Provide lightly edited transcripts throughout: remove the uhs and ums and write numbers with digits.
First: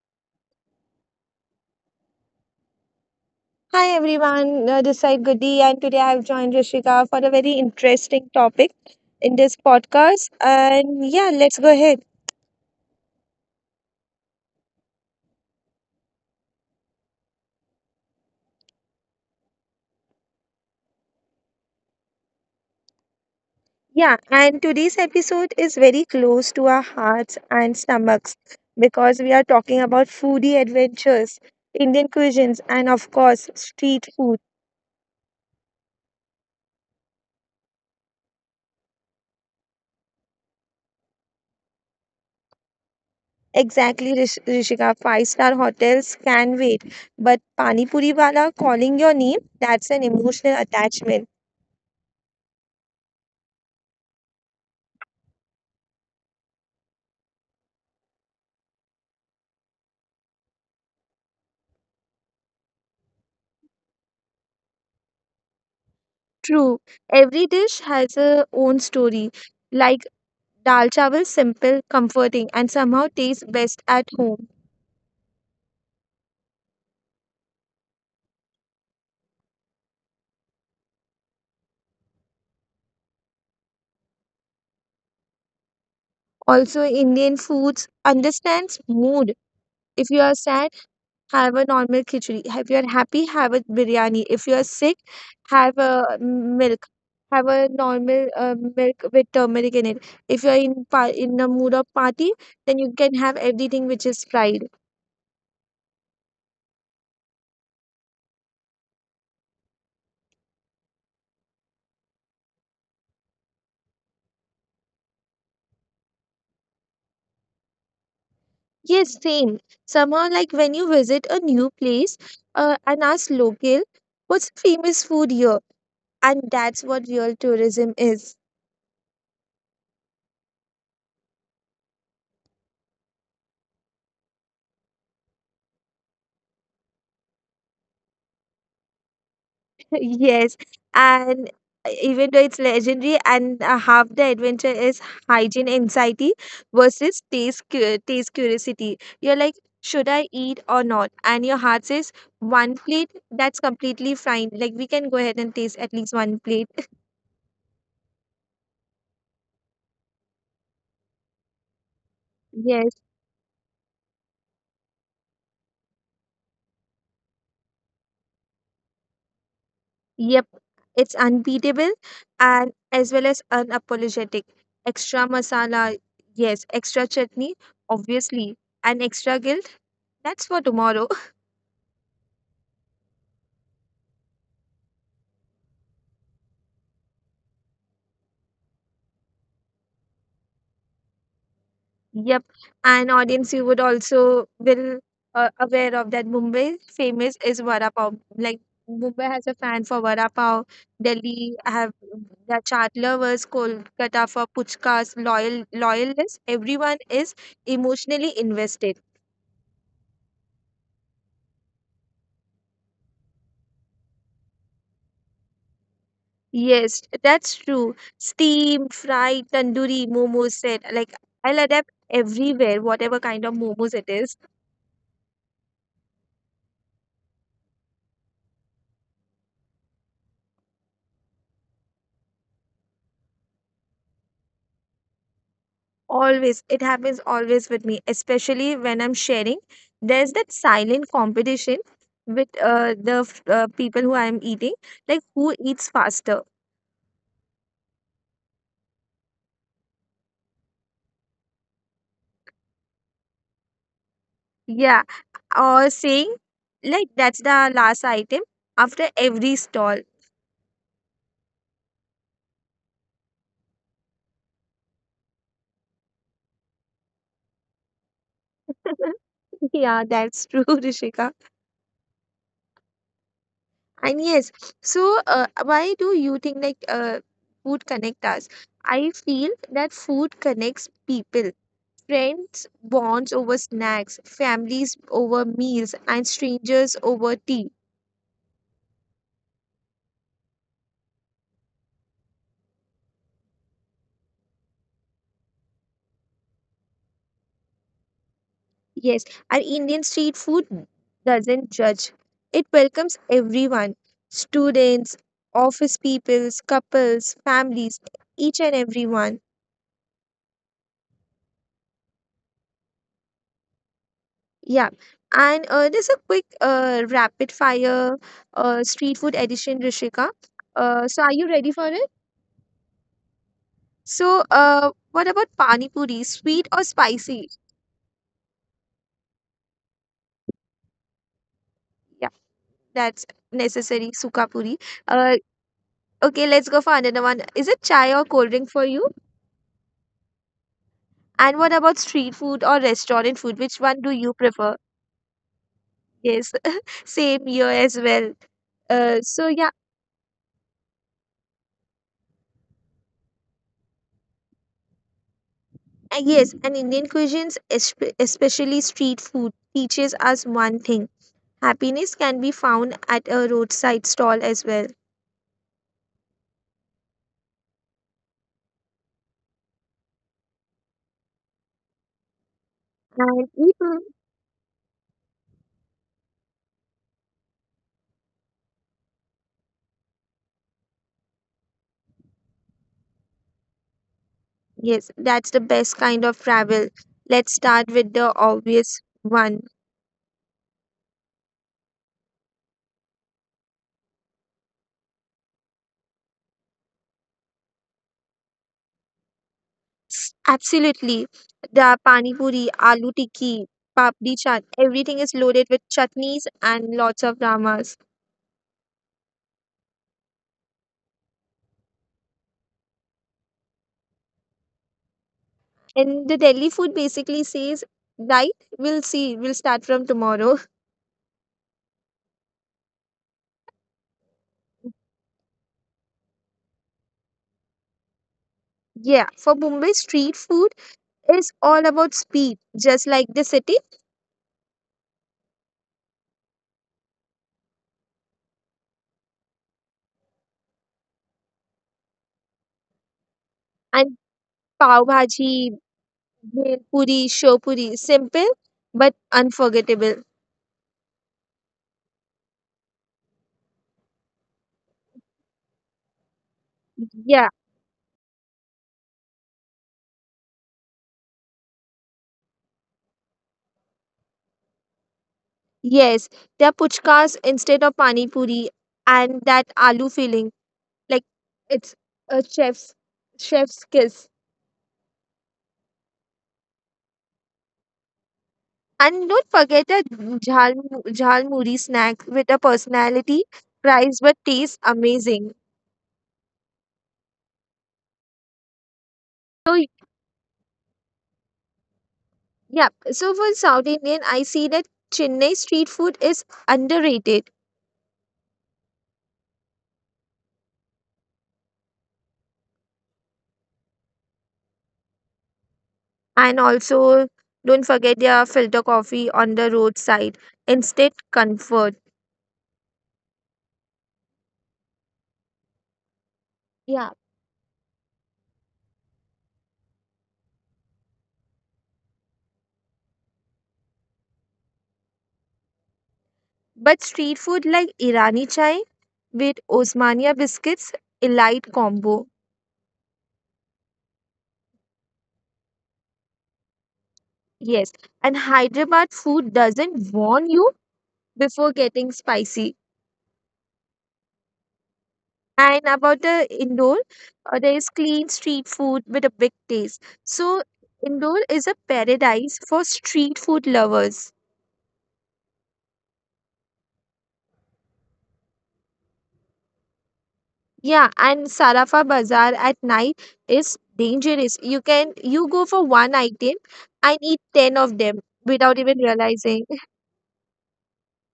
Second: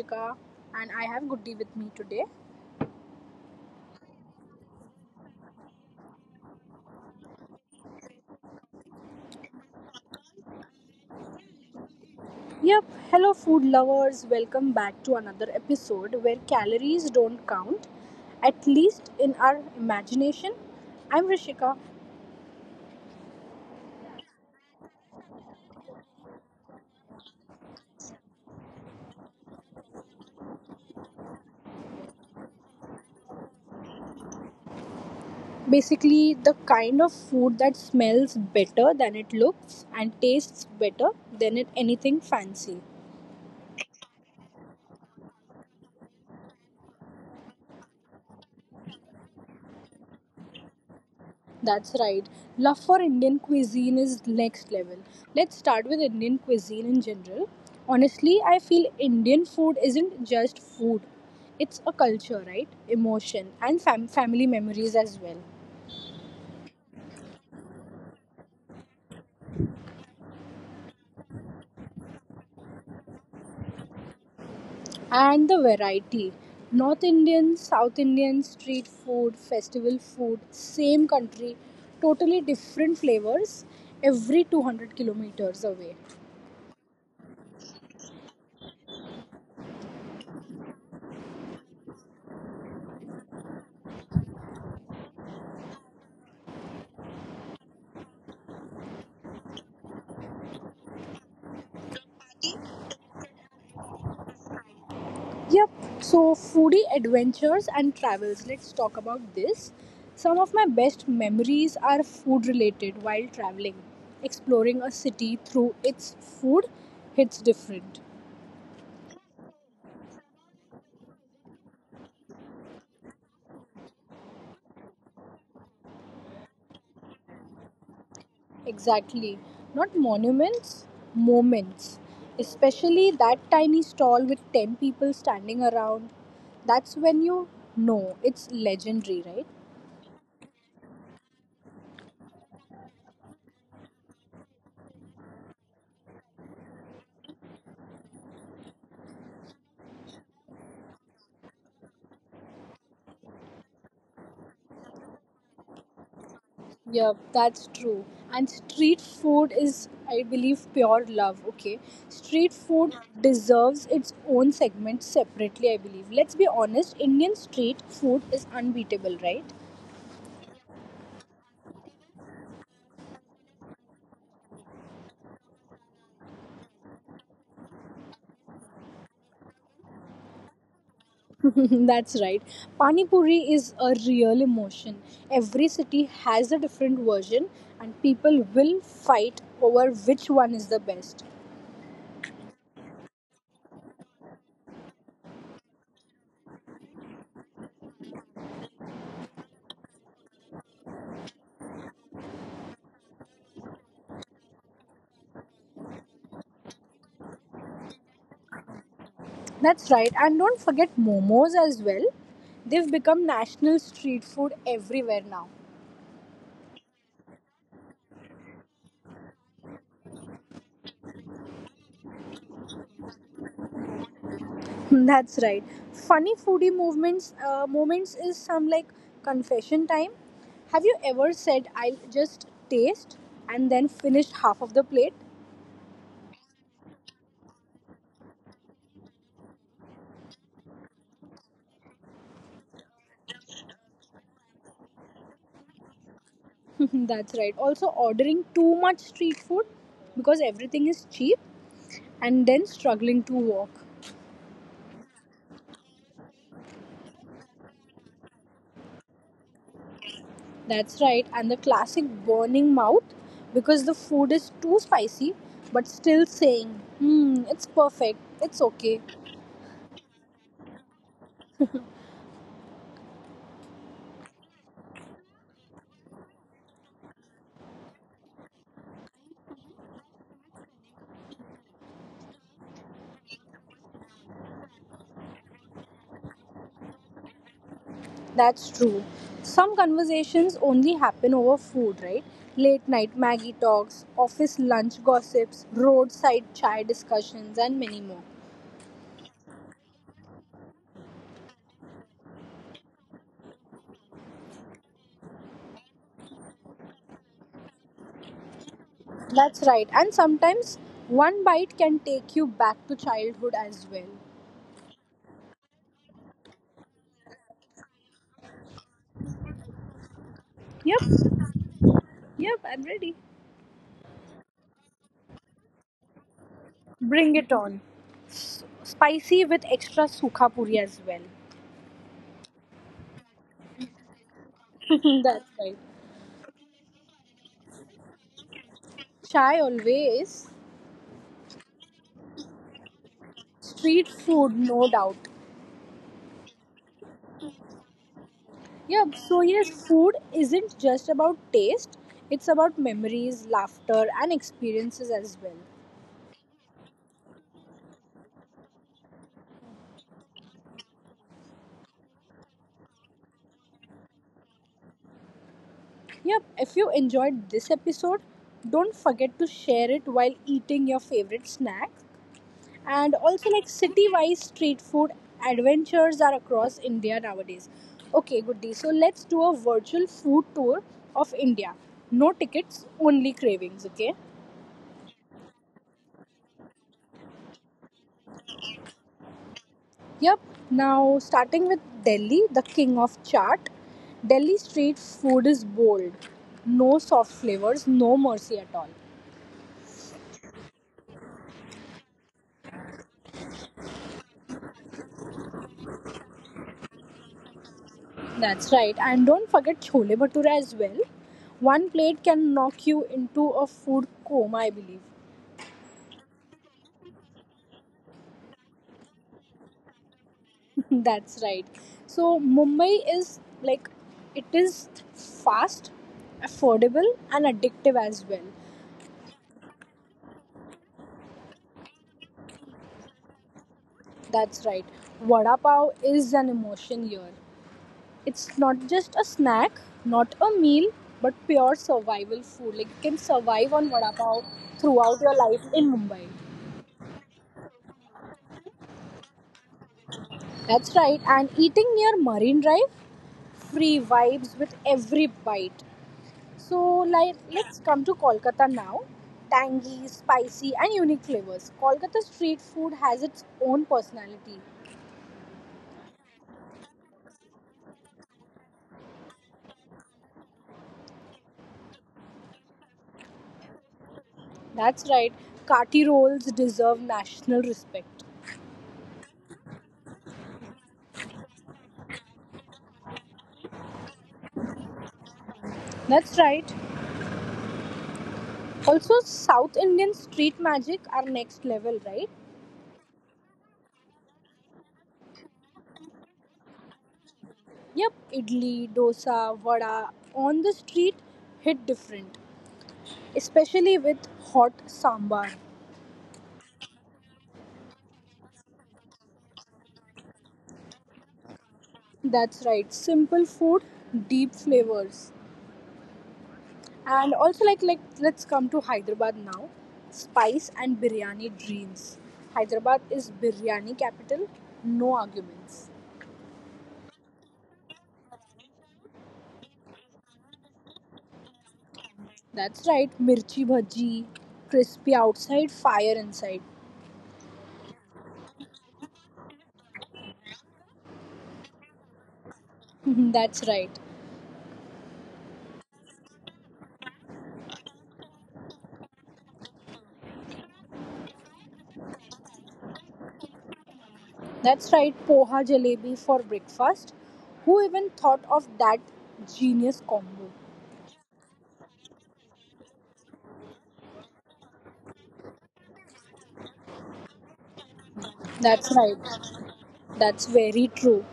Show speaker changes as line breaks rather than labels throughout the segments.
Rishika and I have Goody with me today.
Hi everyone, this is Goody, and today I have joined Rishika for a very interesting topic in this podcast. And yeah, let's go ahead.
Yep, hello food lovers, welcome back to another episode where calories don't count, at least in our imagination. I'm Rishika.
Yeah, and today's episode is very close to our hearts and stomachs because we are talking about foodie adventures, Indian cuisines, and of course, street food.
Basically, the kind of food that smells better than it looks and tastes better than it anything fancy.
Exactly, Rishika. Five star hotels can wait, but Pani Puri Wala calling your name, that's an emotional attachment.
That's right. Love for Indian cuisine is next level. Let's start with Indian cuisine in general. Honestly, I feel Indian food isn't just food. It's a culture, right? Emotion and family memories as well.
True, every dish has a own story. Like dal chawal, simple, comforting, and somehow tastes best at home.
And the variety. North Indian, South Indian, street food, festival food, same country, totally different flavors every 200 kilometers away.
Also, Indian foods understands mood. If you are sad, have a normal khichdi. If you are happy, have a biryani. If you are sick, have a milk. Have a normal milk with turmeric in it. If you are in in the mood of party, then you can have everything which is fried.
Yep. So foodie adventures and travels. Let's talk about this. Some of my best memories are food related while traveling. Exploring a city through its food hits different.
Yes, same. Somehow, like when you visit a new place and ask local, what's the famous food here? And that's what real tourism is.
Exactly. Not monuments, moments. Especially that tiny stall with 10 people standing around. That's when you know it's legendary, right?
Yes. And even though it's legendary, and half the adventure is hygiene anxiety versus taste, taste curiosity. You're like, should I eat or not? And your heart says, one plate, that's completely fine. Like, we can go ahead and taste at least one plate.
Yeah, that's true. And street food is, I believe, pure love. Okay. Street
Yes.
food deserves its own segment separately, I believe. Let's be honest, Indian street food is unbeatable, right?
Yep, it's unbeatable and as well as unapologetic. Extra masala, yes, extra chutney, obviously, and extra guilt, that's for tomorrow.
That's right. Pani Puri is a real emotion. Every city has a different version, and people will fight over which one is the best.
Yep, and audience, you would also will aware of that Mumbai famous is vada pav. Like Mumbai has a fan for vada pav. Delhi have the chaat lovers, Kolkata for puchkas, loyal loyalists. Everyone is emotionally invested.
That's right. And don't forget momos as well. They've become national street food everywhere now.
Yes, that's true. Steam, fried, tandoori, momos said like I'll adapt everywhere, whatever kind of momos it is.
That's right. Funny foodie movements moments is some like confession time. Have you ever said I'll just taste and then finished half of the plate?
Always, it happens always with me, especially when I'm sharing. There's that silent competition with the people who I'm eating, like who eats faster.
That's right. Also ordering too much street food because everything is cheap and then struggling to walk.
Yeah, or saying like that's the last item after every stall.
That's right. And the classic burning mouth because the food is too spicy but still saying, "Hmm, it's perfect. It's okay."
Yeah, that's true, Rishika. And yes, so why do you think like food connect us? I feel that food connects people. Friends bonds over snacks, families over meals, and strangers over tea.
That's true. Some conversations only happen over food, right? Late night Maggie talks, office lunch gossips, roadside chai discussions, and many more.
Yes, our Indian street food doesn't judge. It welcomes everyone, students, office peoples, couples, families, each and everyone.
That's right. And sometimes one bite can take you back to childhood as well.
Yeah. And there's a quick rapid fire street food edition, Rishika. So are
Yep,
you ready for it?
yep, I'm ready.
So what about pani puri, sweet or spicy?
On. Spicy with extra sukha puri as well.
Yeah, that's necessary, suka puri. Uh,
That's right.
okay, let's go for another one. Is it chai or cold drink for you?
Chai always.
And what about street food or restaurant food? Which one do
Street
you
food,
prefer?
no doubt.
Yes, same here as well.
Yeah, so
So yeah,
yes, food isn't just about taste, it's about memories, laughter, and experiences as well.
yes, and Indian cuisines, especially street food, teaches us one thing. Happiness can be found at a roadside stall as well.
Yep, if you enjoyed this episode, don't forget to share it while eating your favorite snack. And
And
also, like
even,
city wise street food adventures are across India nowadays. Okay, Goody, so let's do a virtual food tour of India. No tickets, only cravings, okay?
yes, that's the best kind of travel. Let's start with the obvious one.
Yep. Now, starting with Delhi, the king of chaat, Delhi street food is bold. No soft flavors, no mercy at all.
Absolutely. The pani puri, aloo tikki, papdi chaat, everything is loaded with chutneys and lots of dramas.
That's right. And don't forget chole bhatura as well. One plate can knock you into a food coma, I believe.
And the Delhi food basically says, right, we'll see, we'll start from tomorrow.
That's right. So, Mumbai is like it is fast, affordable, and addictive as well.
Yeah, for Bombay, street food is all about speed, just like the city.
That's right. Vada pav is an emotion here. It's not just a snack, not a meal, but pure survival food. Like you can survive on vada
And
pav
pav
throughout your
bhaji,
life in Mumbai.
Bhel puri, show puri. Simple but unforgettable.
That's right. And eating near Marine Drive, free vibes with every bite. So like
Yeah,
let's come to Kolkata now. Tangy, spicy, and unique flavors. Kolkata street food has its own personality.
yes. They're puchkas instead of pani puri and that aloo filling. Like it's a chef's kiss.
That's right. Kati rolls deserve national respect.
And don't forget a jhal jhal muri snack with a personality, price but taste amazing.
That's right. Also,
So
South Indian street magic are next level, right?
yeah, so for South Indian, I see that Chennai street food is underrated.
Yep, idli, dosa, vada on the street hit different, especially with hot sambar.
And also, don't forget their filter coffee on the roadside. Instant comfort.
That's right, simple food, deep flavors.
Yeah.
And also like let's come to Hyderabad now. Spice and biryani dreams. Hyderabad is biryani capital, no arguments.
But street food like Irani chai with Osmania biscuits, elite combo.
That's right, mirchi bhaji, crispy outside, fire inside.
Yes. And Hyderabad food doesn't warn you before getting spicy.
That's right.
And about the Indore, there is clean street food with a big taste. So, Indore is a paradise for street food lovers.
That's right, poha jalebi for breakfast. Who even thought of that genius combo?
Yeah, and Sarafa Bazaar at night is dangerous. You can you go for one item and eat 10 of them without
That's
even
right,
realizing.
that's very true.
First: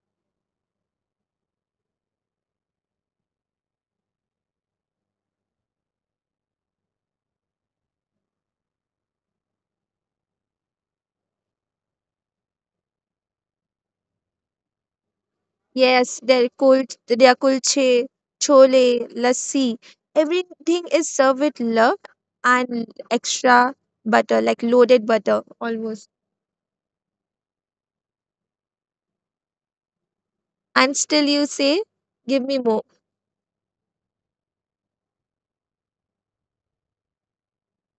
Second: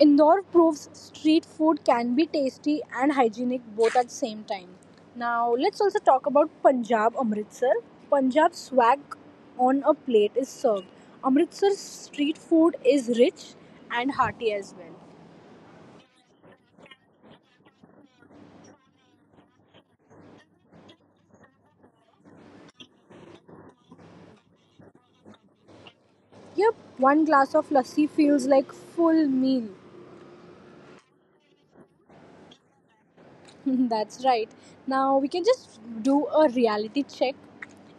Indore proves street food can be tasty and hygienic both at the same time. Now, let's also talk about Punjab Amritsar. Punjab swag on a plate is served. Amritsar's street food is rich and hearty as well.
Yes, their kul their kulche, chole, lassi, everything is served with love and extra butter, like loaded butter almost.
Yep, one glass of lassi feels like full meal.
And still you say, give me more.
That's right. Now we can just do a reality check.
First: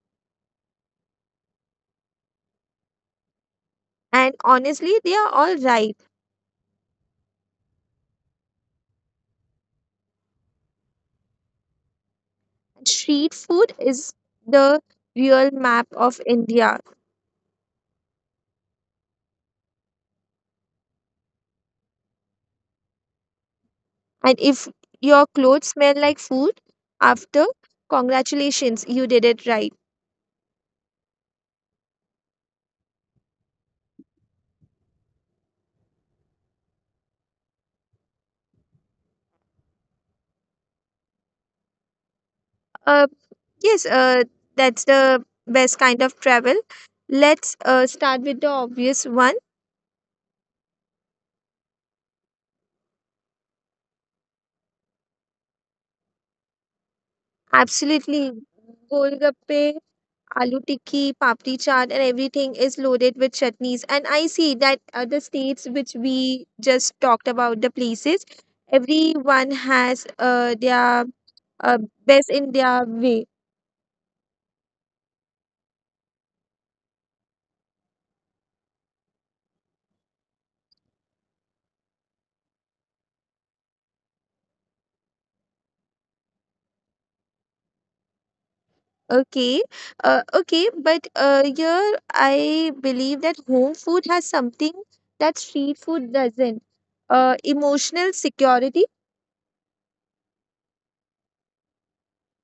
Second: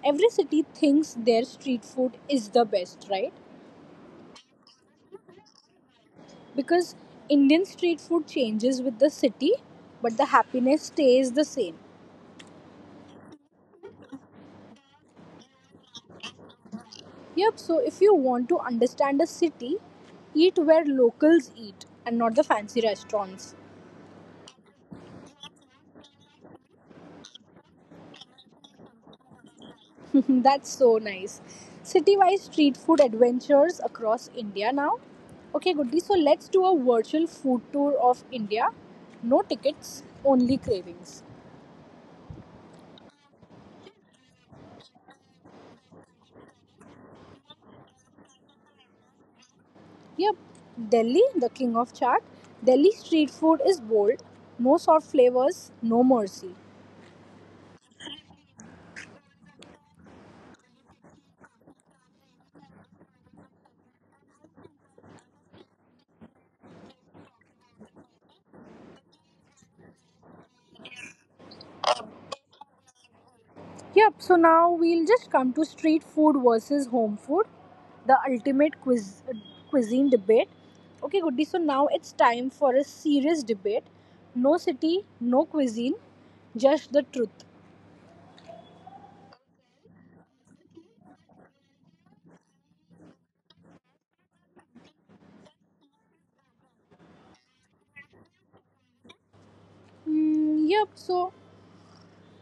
Every city thinks their street food is the best, right?
And honestly, they are all right.
Because Indian street food changes with the city, but the happiness stays the same.
Street food is the real map of India.
Yep, so if you want to understand a city, eat where locals eat and not the fancy restaurants.
And if your clothes smell like food after, congratulations, you did it right.
That's so nice. City-wise street food adventures across India now. Okay, Goody, so let's do a virtual food tour of India. No tickets, only cravings.
Uh, yes, that's the best kind of travel. Let's start with the obvious one.
Yep, Delhi, the king of chaat. Delhi street food is bold. No soft flavors, no mercy.
Absolutely. Golgappe, aloo tikki, papdi chaat, and everything is loaded with chutneys. And I see that the states which we just talked about, the places, everyone has their uh, best in their way.
Yep, so now we'll just come to street food versus home food, the ultimate quiz, cuisine debate. Okay, Goody, so now it's time for a serious debate. No city, no cuisine, just the truth.
Okay, okay, but here I believe that home food has something that street food doesn't. Emotional security.
Mm, yep, so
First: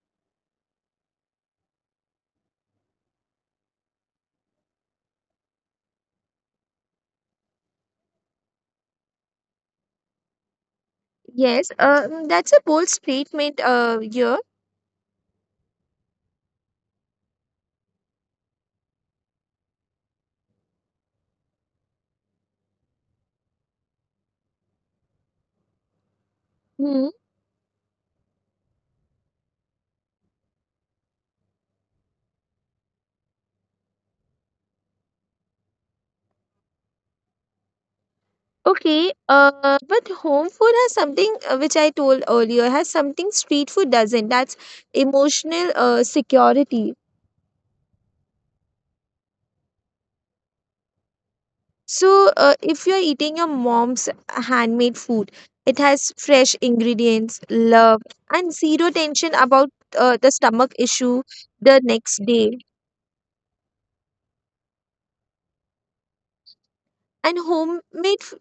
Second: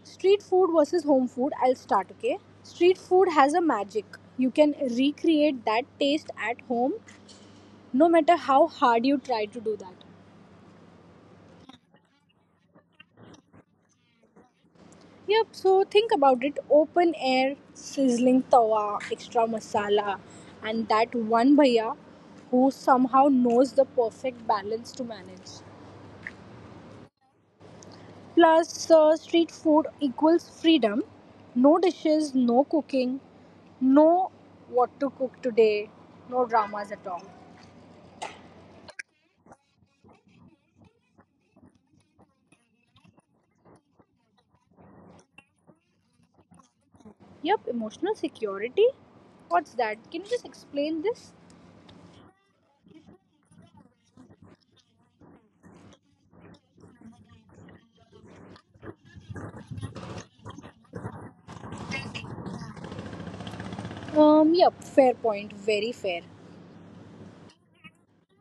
street food versus home food, I'll start, okay? Street food has a magic. You can recreate that taste at home no matter how hard you try to do that.
Yes, that's a bold statement. Here.
Yep, so think about it open air, sizzling tawa, extra masala, and that one bhaiya who somehow knows the perfect balance to manage.
Hmm.
Plus, street food equals freedom no dishes, no cooking, no what to cook today, no dramas at all.
Okay. But home food has something which I told earlier has something street food doesn't. That's emotional security.
Yep, emotional security. What's that? Can you just explain this?
So, if you're eating your mom's handmade food, it has fresh ingredients, love, and zero tension about the stomach issue the next day.
Yep, fair point, very fair.
And homemade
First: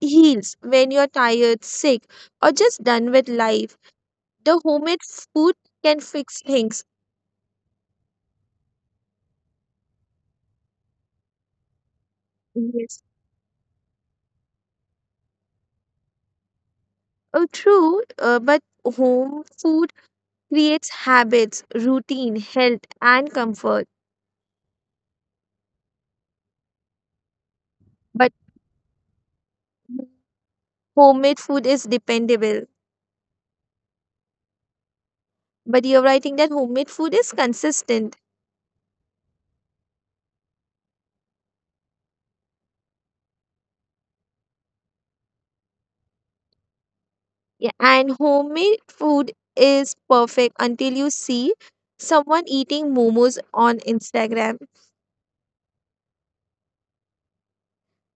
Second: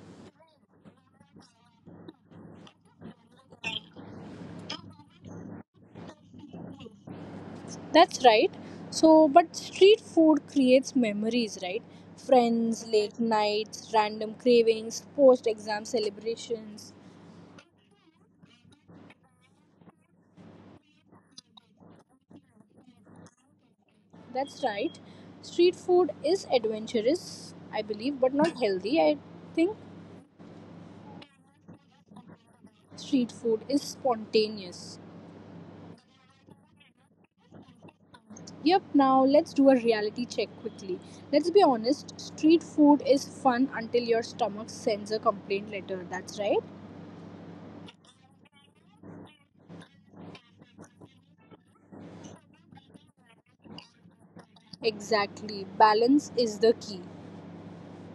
heals when you're tired, sick, or just done with life. The homemade food can fix things.
That's right. So, but street food creates memories, right? Friends,
Yes.
late nights, random cravings, post exam celebrations.
Oh, true, but home food creates habits, routine, health, and comfort.
That's right. Street food is adventurous, I believe,
But
but not healthy. I think
homemade food is dependable.
street food is spontaneous.
But you're right, I think that homemade food is consistent.
Yep, now let's do a reality check quickly. Let's be honest, street food is fun until your stomach sends a complaint letter. That's right.
Yeah, and homemade food is perfect until you see someone eating momos on Instagram.
Exactly. Balance is the key.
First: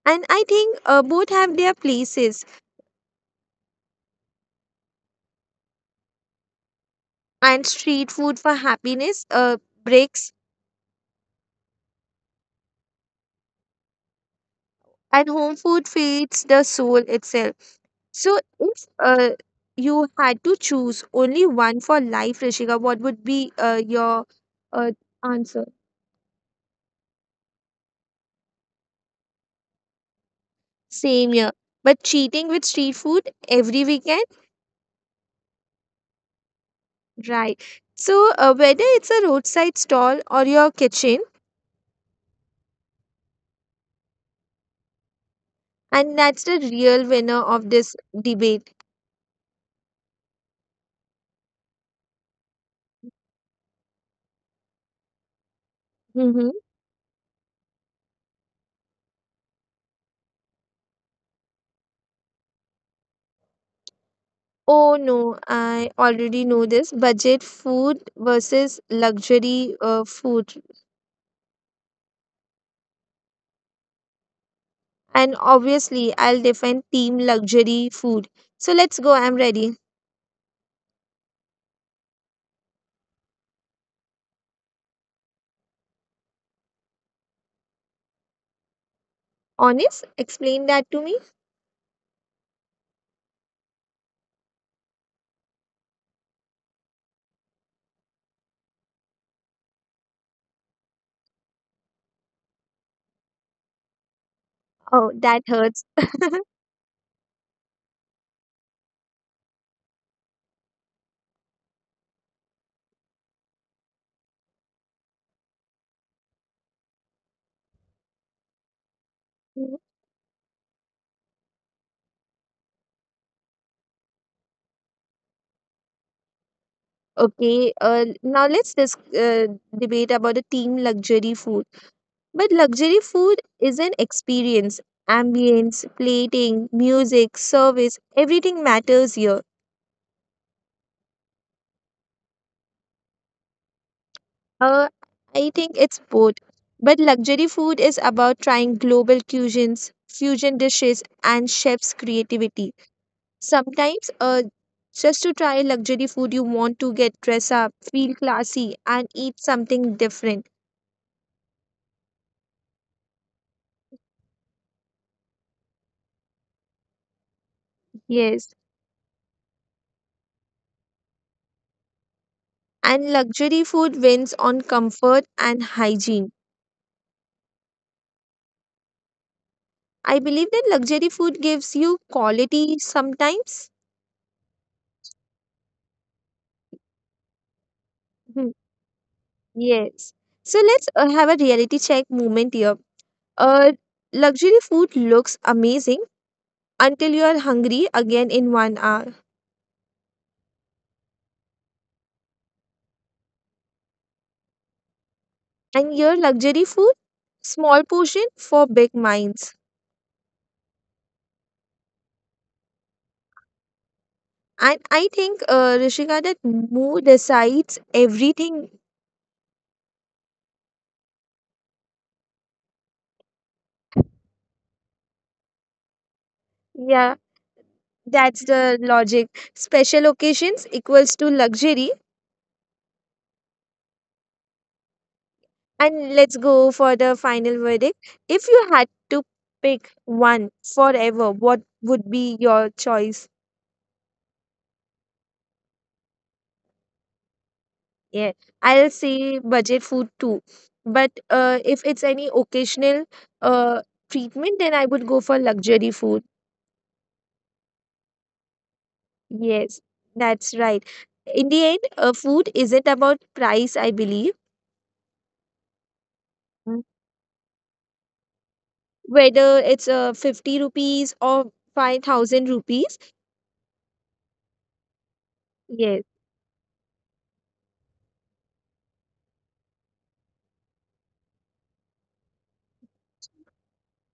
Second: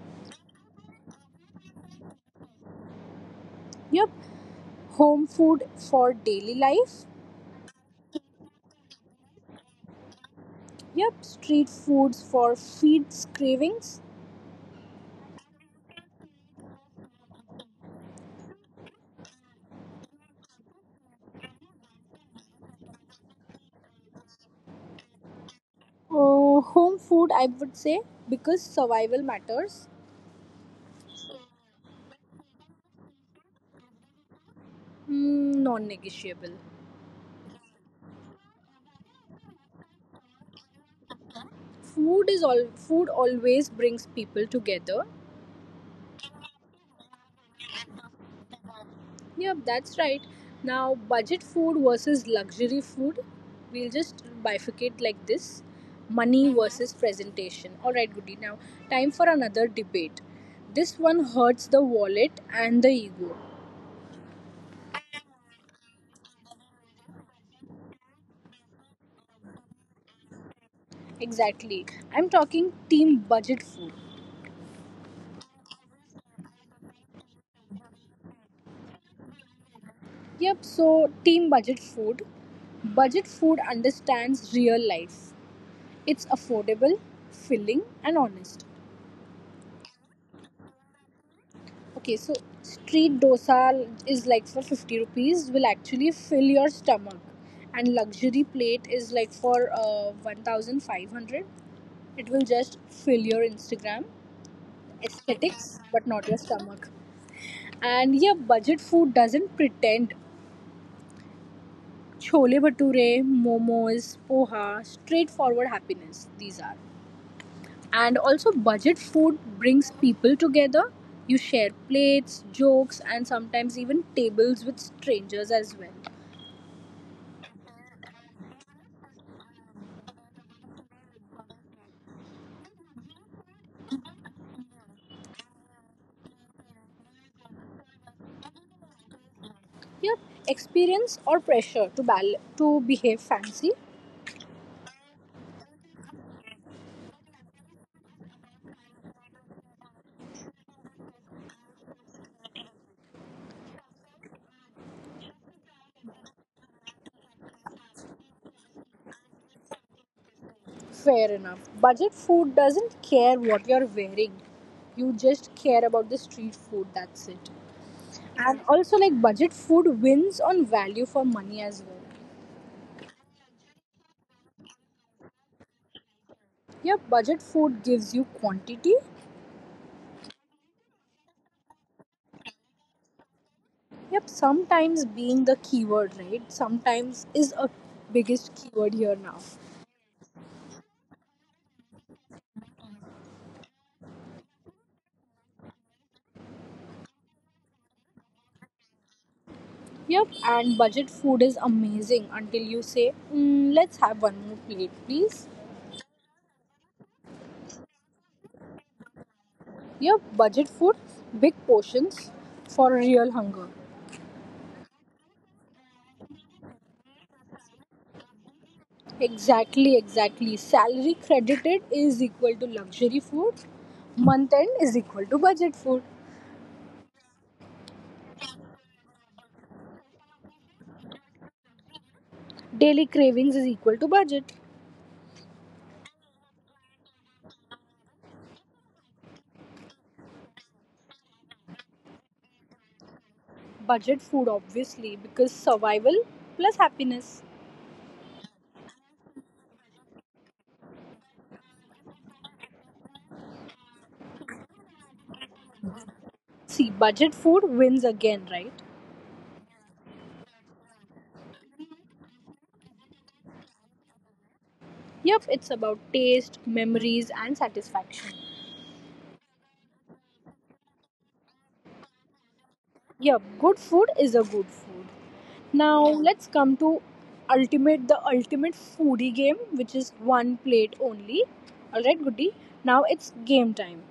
And I think both have their places.
Yep, home food for daily life.
And street food for happiness breaks,
Yep, street foods for feeds cravings.
and home food feeds the soul itself. So if you had to choose only one for life, Rishika, what would be your uh, answer?
Home food, I would say, because survival matters.
Same here. But cheating with street food every weekend?
Mm, non-negotiable.
Right. So, whether it's a roadside stall or your kitchen,
Food is all. Food always brings people together.
and that's the real winner of this debate.
Yep, that's right. Now, budget food versus luxury food. We'll just bifurcate like this. Money
Mm-hmm.
Mhm. versus presentation. All right, Goody. Now, time for another debate. This one hurts the wallet and the ego.
Oh no, I already know this. Budget food versus luxury food.
Exactly. I'm talking team budget food.
And obviously, I'll defend team luxury food. So, let's go. I'm ready.
Yep, so team budget food. Budget food understands real life. It's affordable, filling, and honest.
Honest, explain that to me.
Okay, so street dosa is like for 50 rupees, will actually fill your stomach. And luxury plate is like for 1500. It will just fill your Instagram
Oh, that
aesthetics,
hurts.
but not your stomach. And yeah, budget food doesn't pretend Chole bhature, momos, poha, straightforward happiness, these are. And also, budget food
Mhm.
brings people together. You share plates, jokes, and sometimes even tables with strangers as well.
Okay, now let's debate about the team luxury food. But luxury food is an experience. Ambience, plating, music, service, everything matters here.
Yep, experience or pressure to, to behave fancy?
Uh, I think it's both. But luxury food is about trying global cuisines, fusion dishes, and chefs' creativity. Sometimes, just to try luxury food, you want to get dressed up, feel classy, and eat something different.
Fair enough. Budget food doesn't care what you're wearing, you just care about the street food, that's it.
Yes.
And also, like, budget food wins on value for money as well.
And luxury food wins on comfort and hygiene.
Yep, budget food gives you quantity.
I believe that luxury food gives you quality sometimes.
Yep, sometimes being the keyword, right? Sometimes is a
Mhm.
biggest keyword here now.
Yes. So let's have a reality check moment here. Uh, Luxury food looks amazing until you are hungry again in 1 hour.
Yep, and budget food is amazing until you say, mm, let's have one more plate, please.
And your luxury food, small portion for big minds.
Yep, budget food, big portions for real hunger.
And I think, Rishika, that mood decides everything.
Exactly, exactly. Salary credited is equal to luxury food. Month end is equal to budget food.
Yeah, that's the logic. Special occasions equals to luxury.
Daily cravings is equal to budget.
And let's go for the final verdict. If you had to pick one forever, what would be your choice?
Budget food, obviously, because survival plus happiness.
Yeah, I'll say budget food too. But if it's any occasional uh, treatment, then I would go for luxury food.
See, budget food wins again, right?
Yes, that's right. In the end, food isn't about price, I believe.
Yep, it's about taste,
Mm.
memories, and satisfaction.
Whether it's 50 rupees or 5,000 rupees.
Yep, good food is a good food.
Yes,
Now, let's come to ultimate the ultimate foodie game, which is one plate only. Alright, goodie. Now it's game time.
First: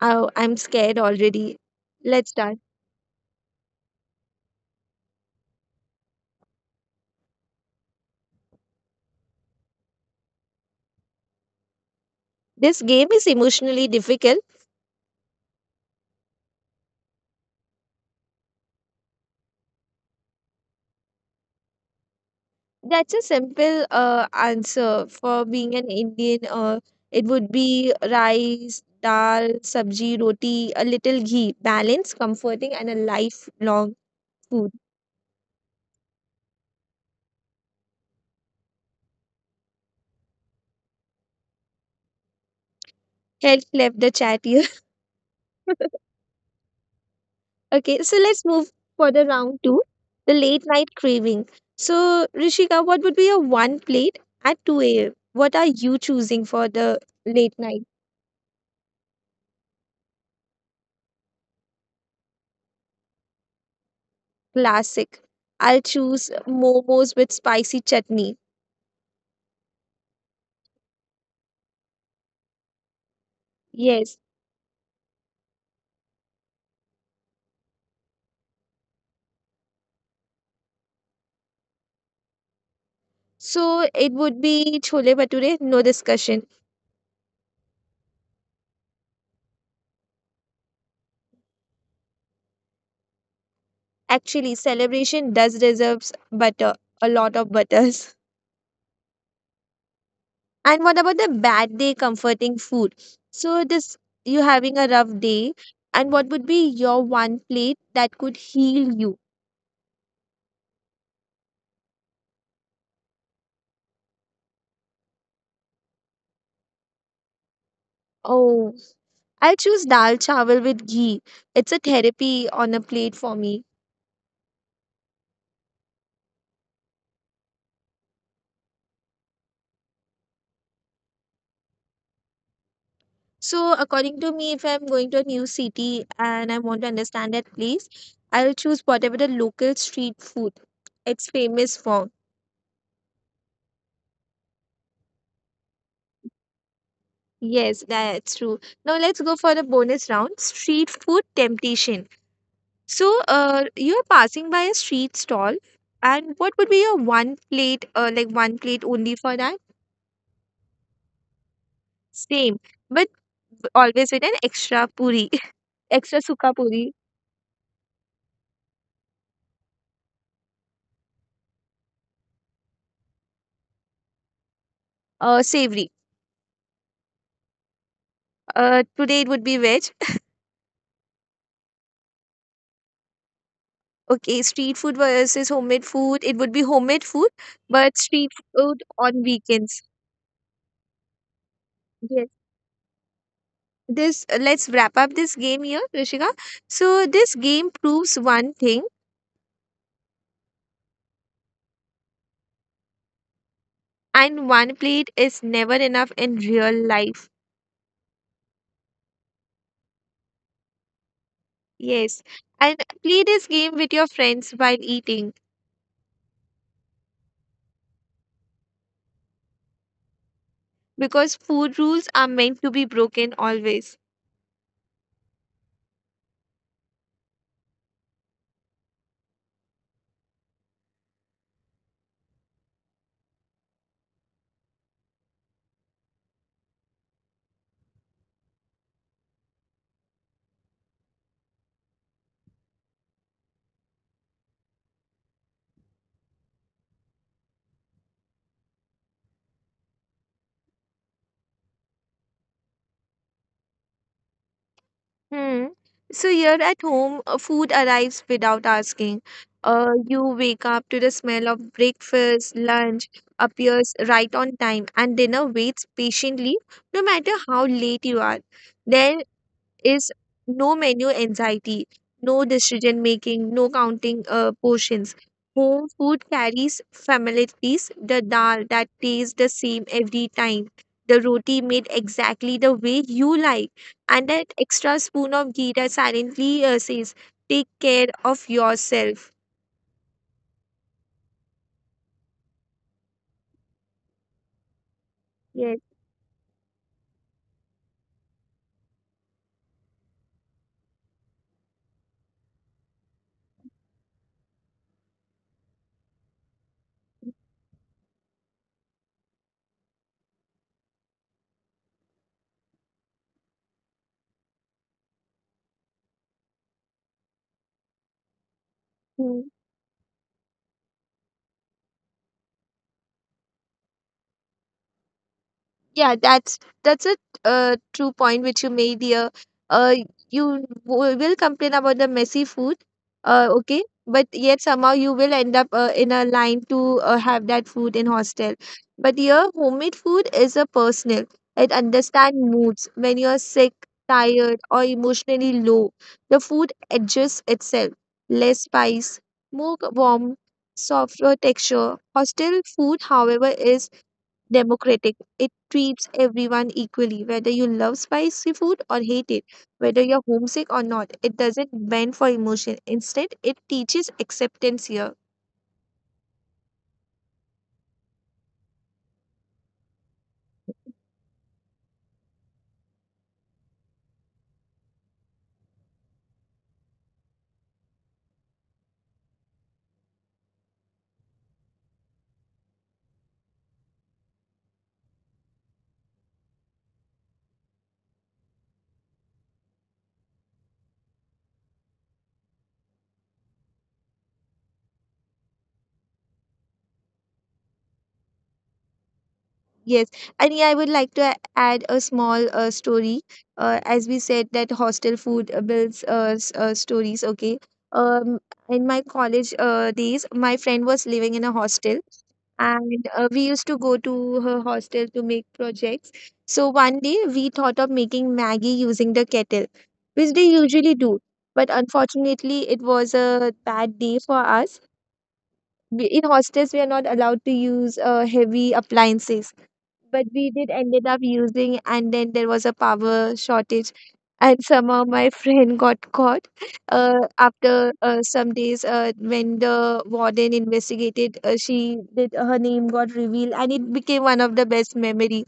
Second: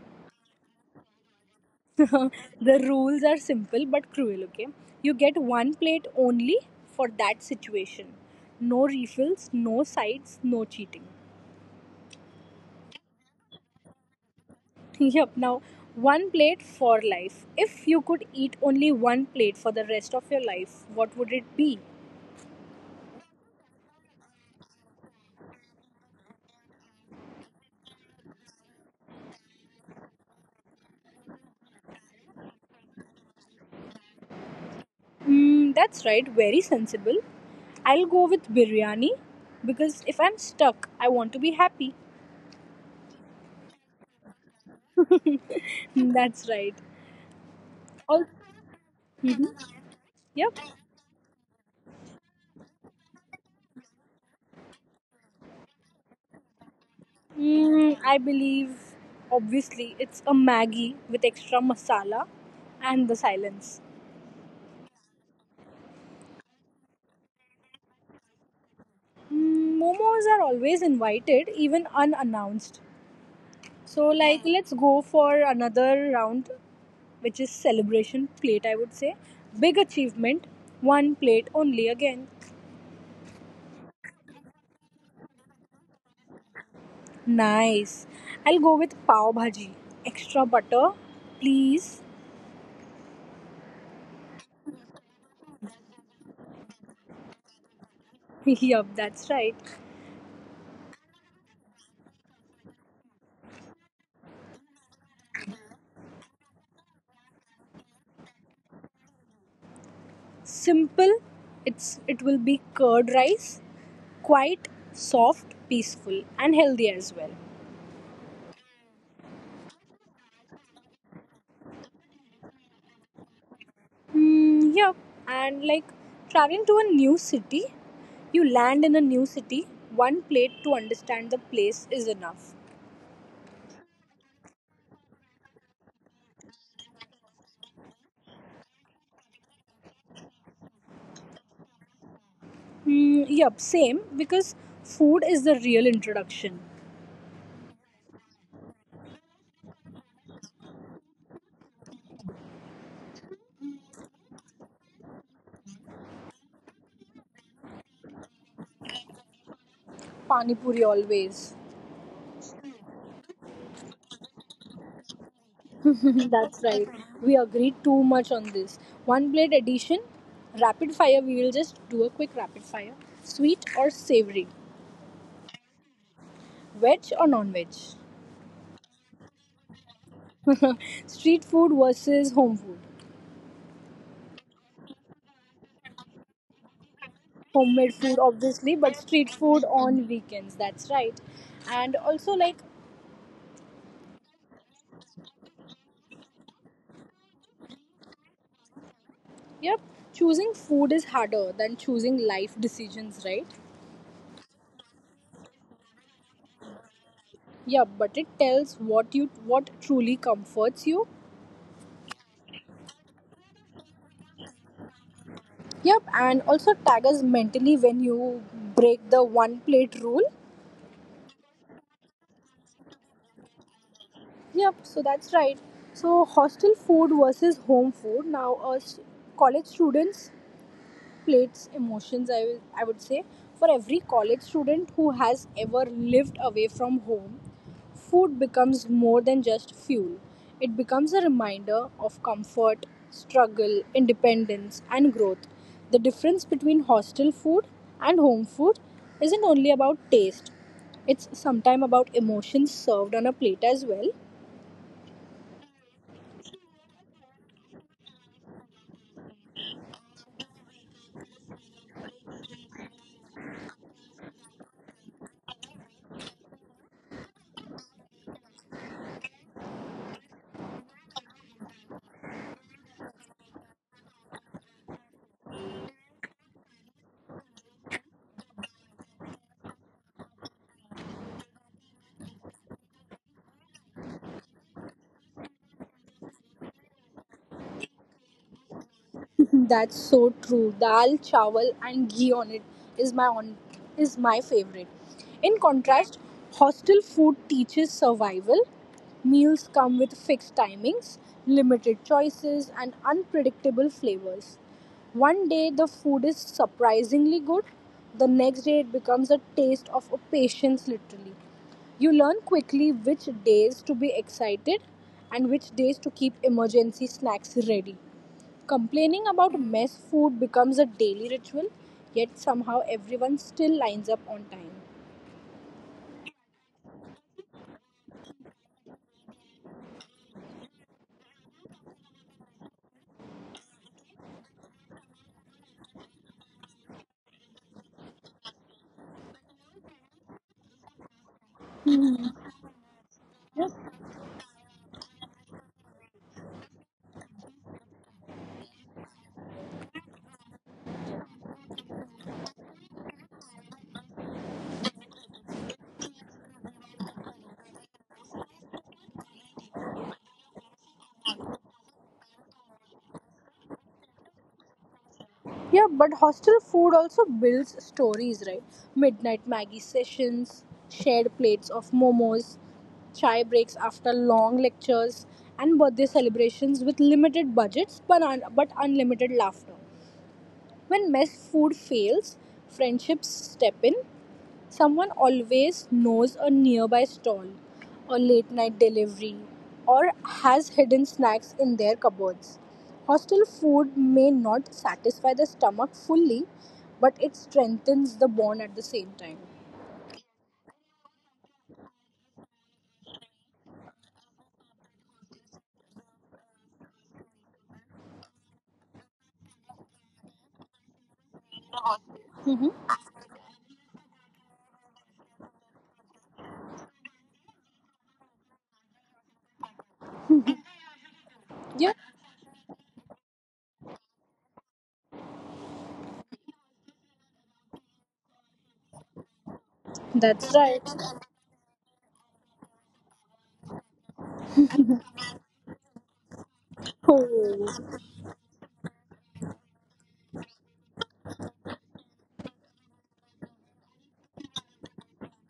I'm scared already. Let's start.
The rules are simple but cruel, okay? You get one plate only for that situation. No refills, no sides, no cheating.
This game is emotionally difficult.
Yep, now one plate for life. If you could eat only one plate for the rest of your life, what would it be?
That's a simple answer for being an Indian. It would be rice, dal, sabji, roti, a little ghee. Balance, comforting, and a lifelong food.
Mm, that's right, very sensible. I'll go with biryani because if I'm stuck, I want to be happy.
Health left the chat here.
That's right.
Okay, so
All,
let's move for the
Mhm.
round two, the
Yep.
late night craving. So, Rishika, what would be your one plate at 2 a.m.? What are you choosing for the late night?
Mm, I believe, obviously, it's a Maggie with extra masala and the silence.
Classic. I'll choose momos with spicy chutney.
Mm, momos are always invited, even unannounced. So
Yes.
like let's go for another round which is celebration plate I would say. Big achievement, one plate only again.
So it would be chole bhature, no discussion.
Nice. I'll go with pav bhaji. Extra butter, please.
Actually, celebration does deserves butter, a lot of butters.
Yup, that's right.
And what about the bad day comforting food? So this you having a rough day, and what would be your one plate that could heal you?
Simple. It will be curd rice, quite soft, peaceful and healthy as well.
Oh, I'll choose dal chawal with ghee. It's a therapy on a plate for me.
Mm, yeah, and like traveling to a new city, you land in a new city, one plate to understand the place is enough.
So, according to me, if I'm going to a new city and I want to understand that place, I'll choose whatever the local street food it's famous for.
Mm, yep, same because food is the real introduction.
Yes, that's true. Now let's go for the bonus round, street food temptation. So, you're passing by a street stall, and what would be your one plate, like one plate only for that?
Pani puri always.
Same, but always with an extra puri, extra sukha
That's right.
puri,
We agreed too much on this. One plate addition, rapid fire. We will just do a quick rapid fire. Sweet or savory,
savory.
veg or non veg.
Today it would be veg.
Street food versus home food.
Okay, street food versus homemade food. It would be homemade food,
Homemade
but
food
street
obviously,
food
but
on
street food
weekends.
on weekends, that's right. and
Yes.
also like
This let's wrap up this game here, Rishika. So this game proves one thing,
Yep. Choosing food is harder than choosing life decisions, right?
and one plate is never enough in real life.
Yeah, but it tells what you, what truly comforts you.
Yes. And play this game with your friends while eating
Yep, and also tag us mentally when you break the one plate rule.
because food rules are meant to be broken always.
Yep, so that's right. So hostel food versus home food now. Us college students, plates emotions, I would say, for every college student who has ever lived away from home, food becomes more than just fuel. It becomes a reminder of comfort, struggle, independence, and growth. The difference between hostel food and home food isn't only about taste, it's sometimes about emotions served on a plate as well.
Hmm. So here at home, food arrives without asking. You wake up to the smell of breakfast, lunch appears right on time, and dinner waits patiently no matter how late you are. Then is no menu anxiety, no decision making, no counting portions. Home food carries familiarities, the dal that tastes the same every time, the roti made exactly the way you like, and that extra spoon of ghee that silently says, take care of yourself.
That's so true. Dal, chawal, and ghee on it is my on is my favorite. In
Yes.
contrast, hostel food teaches survival. Meals come with fixed timings, limited choices, and unpredictable flavors. One day the food is surprisingly good, the next day it becomes a taste of a patience literally. You learn quickly which days to be excited and which days to keep emergency snacks ready. Complaining
Hmm.
about mess food becomes a daily ritual, yet somehow everyone still lines up on time.
Yeah, that's a true point which you made here. Uh, you will complain about the messy food, okay, but yet somehow you will end up in a line to have that food in hostel. But here, homemade food is a personal. It understand moods when you're
Yeah,
sick, tired, or emotionally low. The food adjusts itself. Less spice, more warmth, softer texture. Hostel food, however, is democratic. It treats everyone equally, whether you love spicy food or hate it, whether you're homesick or not. It doesn't bend for emotion. Instead, it teaches acceptance here.
yeah, but hostel food also builds stories, right? Midnight Maggie sessions, shared plates of momos, chai breaks after long lectures, and birthday celebrations with limited budgets but, but unlimited laughter. When mess food fails, friendships step in. Someone always knows a nearby stall, a late night delivery, or has hidden snacks in their cupboards. Hostel food may not satisfy the stomach fully, but it strengthens the bond at the same time.
Yes, and yeah, I would like to add a small story. As we said that hostel food builds stories. Okay, um, in my college days, my friend was living in a hostel,
Mm-hmm.
and we used to go to her hostel to make projects. So one day we thought of making Maggie using the kettle, which they usually do. But
Yeah,
unfortunately, it was a bad day for us. In hostels, we are not allowed to use heavy appliances, but we
that's
did
right.
ended up using, and then there was a power shortage, and somehow my friend got caught after
Oh,
some days when the warden investigated, she did her name got revealed, and it became one of the best memory.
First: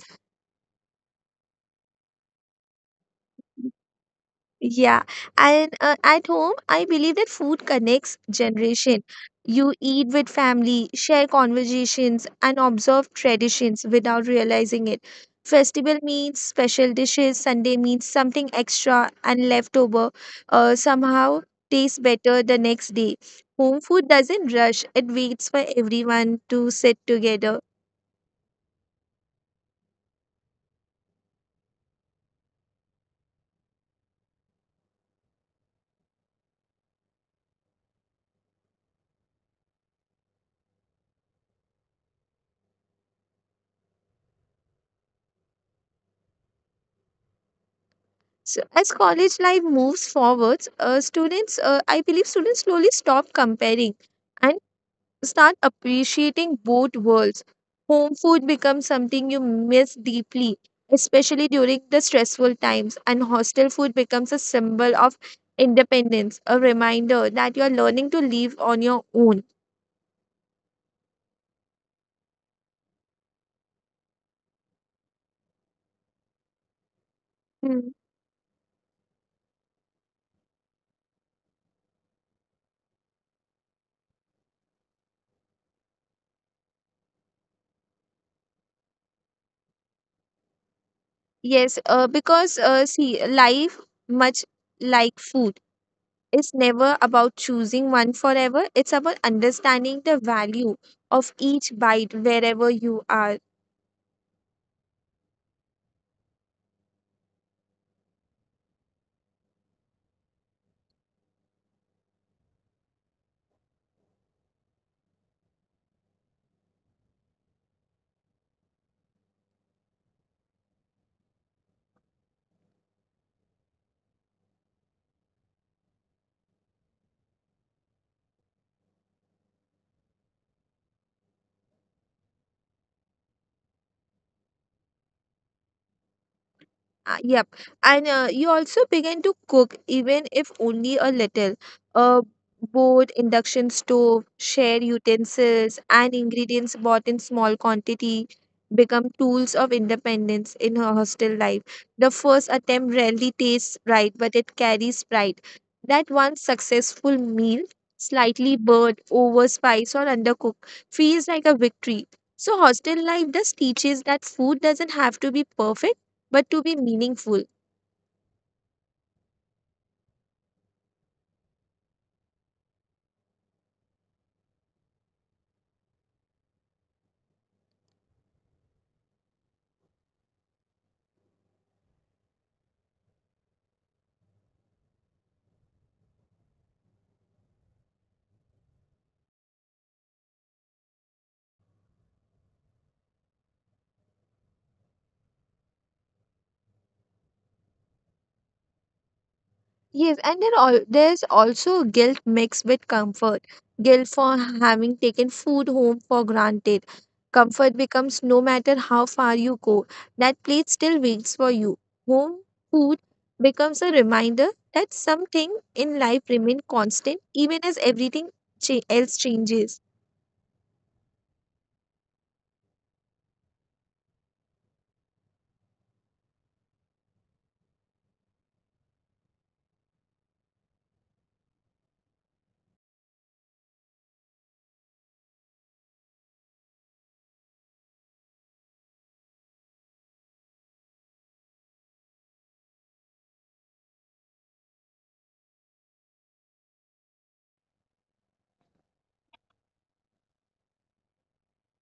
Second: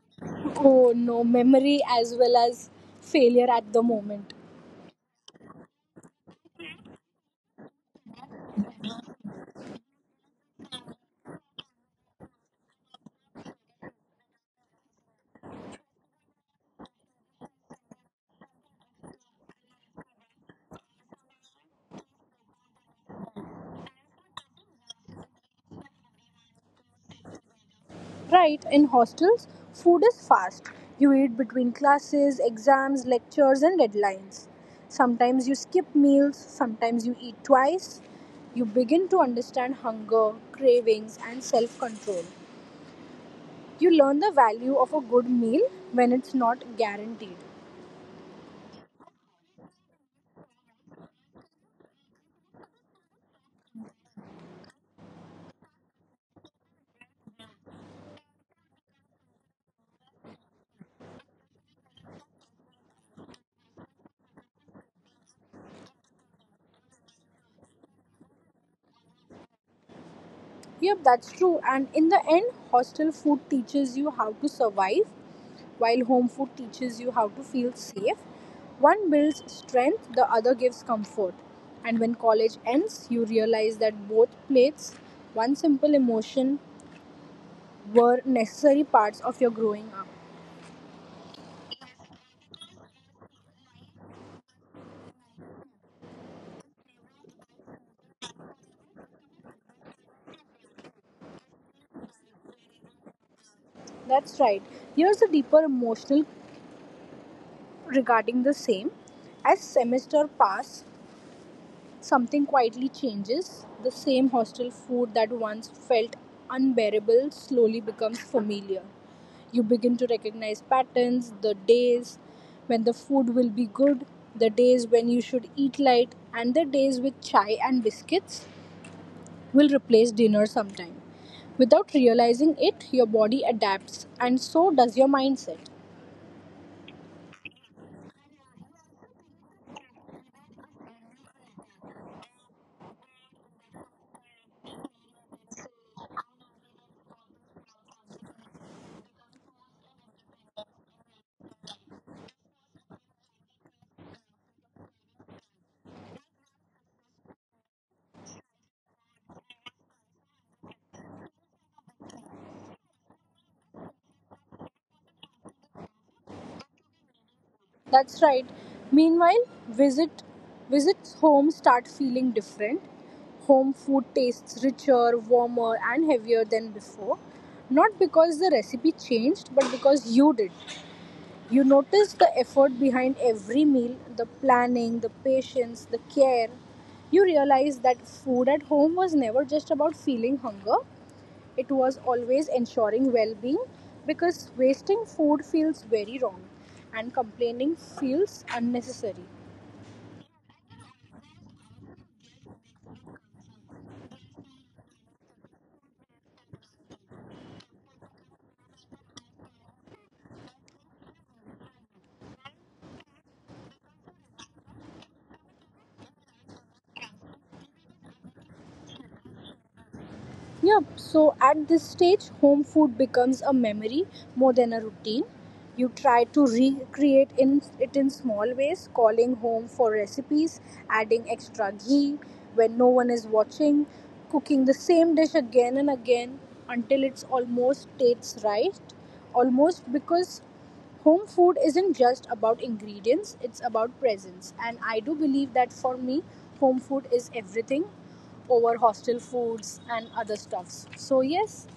oh no, memory as well as failure at the moment.
Yeah, and at home, I believe that food connects generation. You eat with family, share conversations, and observe traditions without realizing it. Festival means special dishes, Sunday means something extra, and leftover somehow tastes better the next day. Home food doesn't rush, it waits for everyone to sit together.
Right, in hostels, food is fast. You eat between classes, exams, lectures, and deadlines. Sometimes you skip meals, sometimes you eat twice. You begin to understand hunger, cravings, and self control. You learn the value of a good meal when it's not guaranteed.
So as college life moves forwards, students, I believe students slowly stop comparing and start appreciating both worlds. Home food becomes something you miss deeply, especially during the stressful times, and hostel food becomes a symbol of independence, a reminder that you're learning to live on your own.
Yep, that's true. And in the end, hostel food teaches you how to survive, while home food teaches you how to feel
Hmm.
safe. One builds strength, the other gives comfort. And when college ends, you realize that both plates, one simple emotion, were necessary parts of your growing up.
Yes, because see, life, much like food, is never about choosing one forever. It's about understanding the value of each bite wherever you are.
That's right. Here's a deeper emotional regarding the same. As semester pass, something quietly changes. The same hostel food that once felt unbearable slowly becomes familiar. You begin to recognize patterns, the days when the food will be good, the days when you should eat light, and the days with chai and biscuits will replace dinner sometime. Without realizing it, your body adapts, and so does your mindset.
Yep. And you also begin to cook, even if only a little. A board, induction stove, share utensils, and ingredients bought in small quantity become tools of independence in her hostel life. The first attempt rarely tastes right, but it carries pride. That one successful meal, slightly burnt, overspiced, or undercooked, feels like a victory. So, hostel life does teaches that food doesn't have to be perfect but to be meaningful.
That's right. Meanwhile, visits home start feeling different. Home food tastes richer, warmer, and heavier than before. Not because the recipe changed, but because you did. You notice the effort behind every meal, the planning, the patience, the care. You realize that food at home was never just about feeling hunger, it was always ensuring well-being, because wasting food feels very wrong and complaining feels unnecessary.
Yes, and then all, there's also guilt mixed with comfort. Guilt for having taken food home for granted. Comfort becomes no matter how far you go, that plate still waits for you. Home food becomes a reminder that something in life remains constant even as everything else changes.
Yeah, so at this stage, home food becomes a memory more than a routine. You try to recreate in it in small ways, calling home for recipes, adding extra ghee when no one is watching, cooking the same dish again and again until it's almost tastes right. Almost, because home food isn't just about ingredients, it's about presence. And I do believe that for me, home food is everything over hostel foods and other stuffs. So, yes.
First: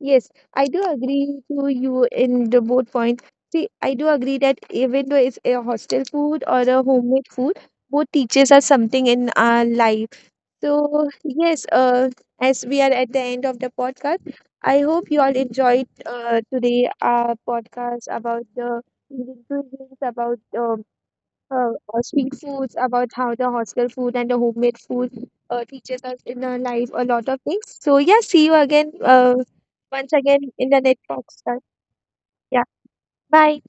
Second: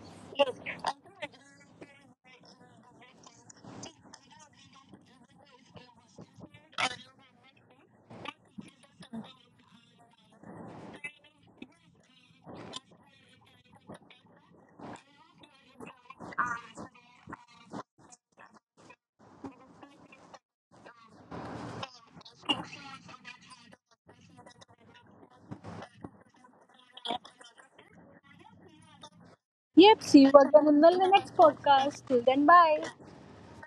Yes, I do agree to you in the both points. See, I do agree that even though it's a hostel food or a homemade food, both teaches us something in our life. So yes, as we are at the end of the podcast, I hope you all enjoyed today our podcast about the Indian cuisines, about street foods, about how the hostel food and the homemade food teaches us in our life a lot of things. So yeah, see you again
Yep.
once
See you
again
again
in the
in
next
the next
podcast.
podcast. Till then,
Yeah,
bye.
bye.